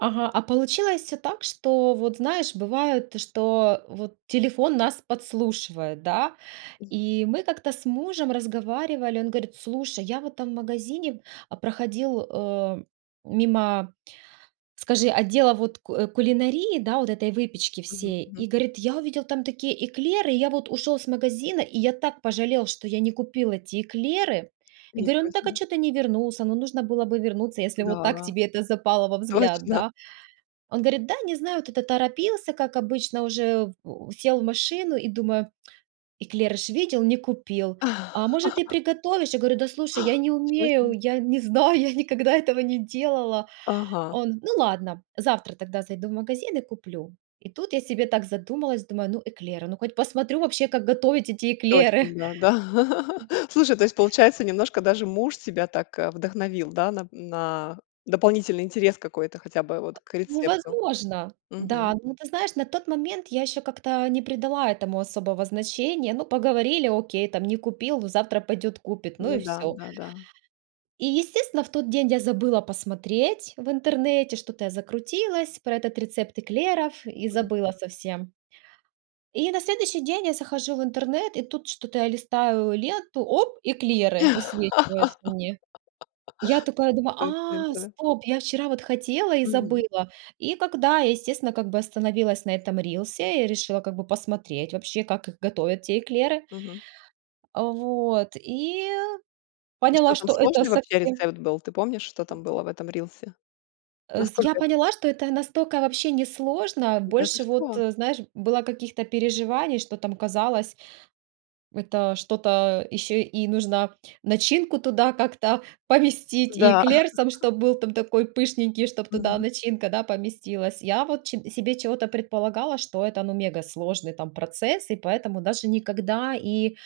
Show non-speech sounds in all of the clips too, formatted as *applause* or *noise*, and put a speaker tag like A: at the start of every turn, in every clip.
A: Ага, а получилось всё так, что вот, знаешь, бывает, что вот телефон нас подслушивает, да?
B: Уф
A: И мы как-то с мужем разговаривали, он говорит: "Слушай, я в этом магазине, а, проходил, э, мимо, скажи, отдела вот ку кулинарии, да, вот этой выпечки
B: Мгм,
A: всей".
B: мгм.
A: И говорит: "Я увидел там такие эклеры, и я вот ушёл c магазина, и я так пожалел, что я не купил эти эклеры". И
B: Не
A: говорю: "Ну так, а
B: срочно.
A: чё ты не вернулся? Ну, нужно было бы вернуться, если вот так
B: Да.
A: тебе это запало во взгляд,
B: Точно.
A: да?" Он говорит, да, не знаю, вот это торопился, как обычно уже в сел в машину и думаю: "Эклеры ж видел, не купил. А, может, ты
B: *chuckles*
A: приготовишь?" Я говорю: "Да, слушай, я не
B: Ничего
A: умею,
B: себе.
A: я не знаю, я никогда этого не делала".
B: Ага.
A: Он: "Ну ладно, завтра тогда зайду в магазин и куплю". И тут я себе так задумалась, думаю, ну, эклеры, ну, хоть посмотрю вообще, как готовить эти эклеры.
B: Точно,
A: М
B: да, да. *laughs* Слушай, то есть, получается, немножко даже муж тебя так, а, вдохновил, да? На д на дополнительный интерес какой-то хотя бы вот к
A: Ну,
B: рецепту.
A: возможно.
B: Мгм.
A: Да, но ты знаешь, на тот момент я ещё как-то не придала этому особого значения. Ну, поговорили, окей, там не купил, ну, завтра пойдёт купит. Ну
B: Ну
A: и
B: да.
A: всё.
B: Да-да.
A: И, естественно, в тот день я забыла посмотреть в интернете, что-то я закрутилась про этот рецепт эклеров и
B: Мгм.
A: забыла совсем. И на следующий день я захожу в интернет, и тут что-то я листаю ленту, оп, эклеры высвечиваются мне. Я такая
B: *laughs*
A: думаю,
B: Точно,
A: а,
B: да.
A: стоп, я вчера вот хотела и
B: Мгм.
A: забыла. И когда я, естественно, как бы остановилась на этом рилсе и решила как бы посмотреть вообще, как их готовят, те эклеры.
B: Мгм.
A: А, вот, и
B: И что
A: поняла,
B: там,
A: что это
B: сложный вообще
A: совсем
B: рецепт был? Ты помнишь, что там было в этом рилсе?
A: Э, с я
B: Насколько это
A: поняла, что это настолько вообще несложно.
B: Да ты
A: Больше вот,
B: что?
A: э, знаешь, было каких-то переживаний, что там казалось это что-то ещё и нужно начинку туда как-то поместить, и
B: Да.
A: эклер сам
B: *chuckles*
A: чтоб был там такой пышненький, чтоб туда
B: Мгм.
A: начинка, да, поместилась. Я вот че себе чего-то предполагала, что это, ну, мегасложный, там, процесс и поэтому даже никогда и,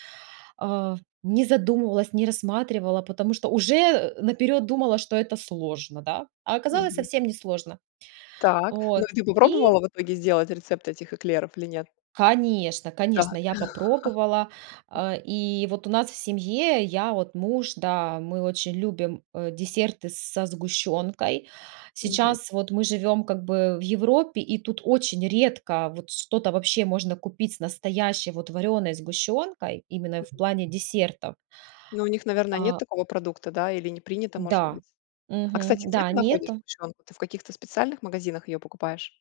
A: а, не задумывалась, не рассматривала, потому что уже наперёд думала, что это сложно, да? А оказалось
B: Мгм.
A: совсем несложно.
B: Так, ну,
A: Вот,
B: и ты
A: и
B: попробовала в итоге сделать рецепт этих эклеров или нет?
A: Конечно,
B: Да.
A: конечно, я
B: *chuckles*
A: попробовала. А, и вот у нас в семье, я, вот муж, да, мы очень любим, э, десерты со сгущёнкой.
B: Мгм.
A: Сейчас вот мы живем как бы в Европе, и тут очень редко вот что-то вообще можно купить с настоящей вот варёной сгущёнкой, именно в
B: Мгм.
A: плане десертов.
B: Ну, у них, наверно, нет
A: А
B: такого продукта, да? Или не принято, может быть?
A: Да,
B: А,
A: мгм,
B: кстати, где
A: да,
B: ты
A: не
B: находишь
A: это.
B: сгущёнку? Ты в каких-то специальных магазинах её покупаешь?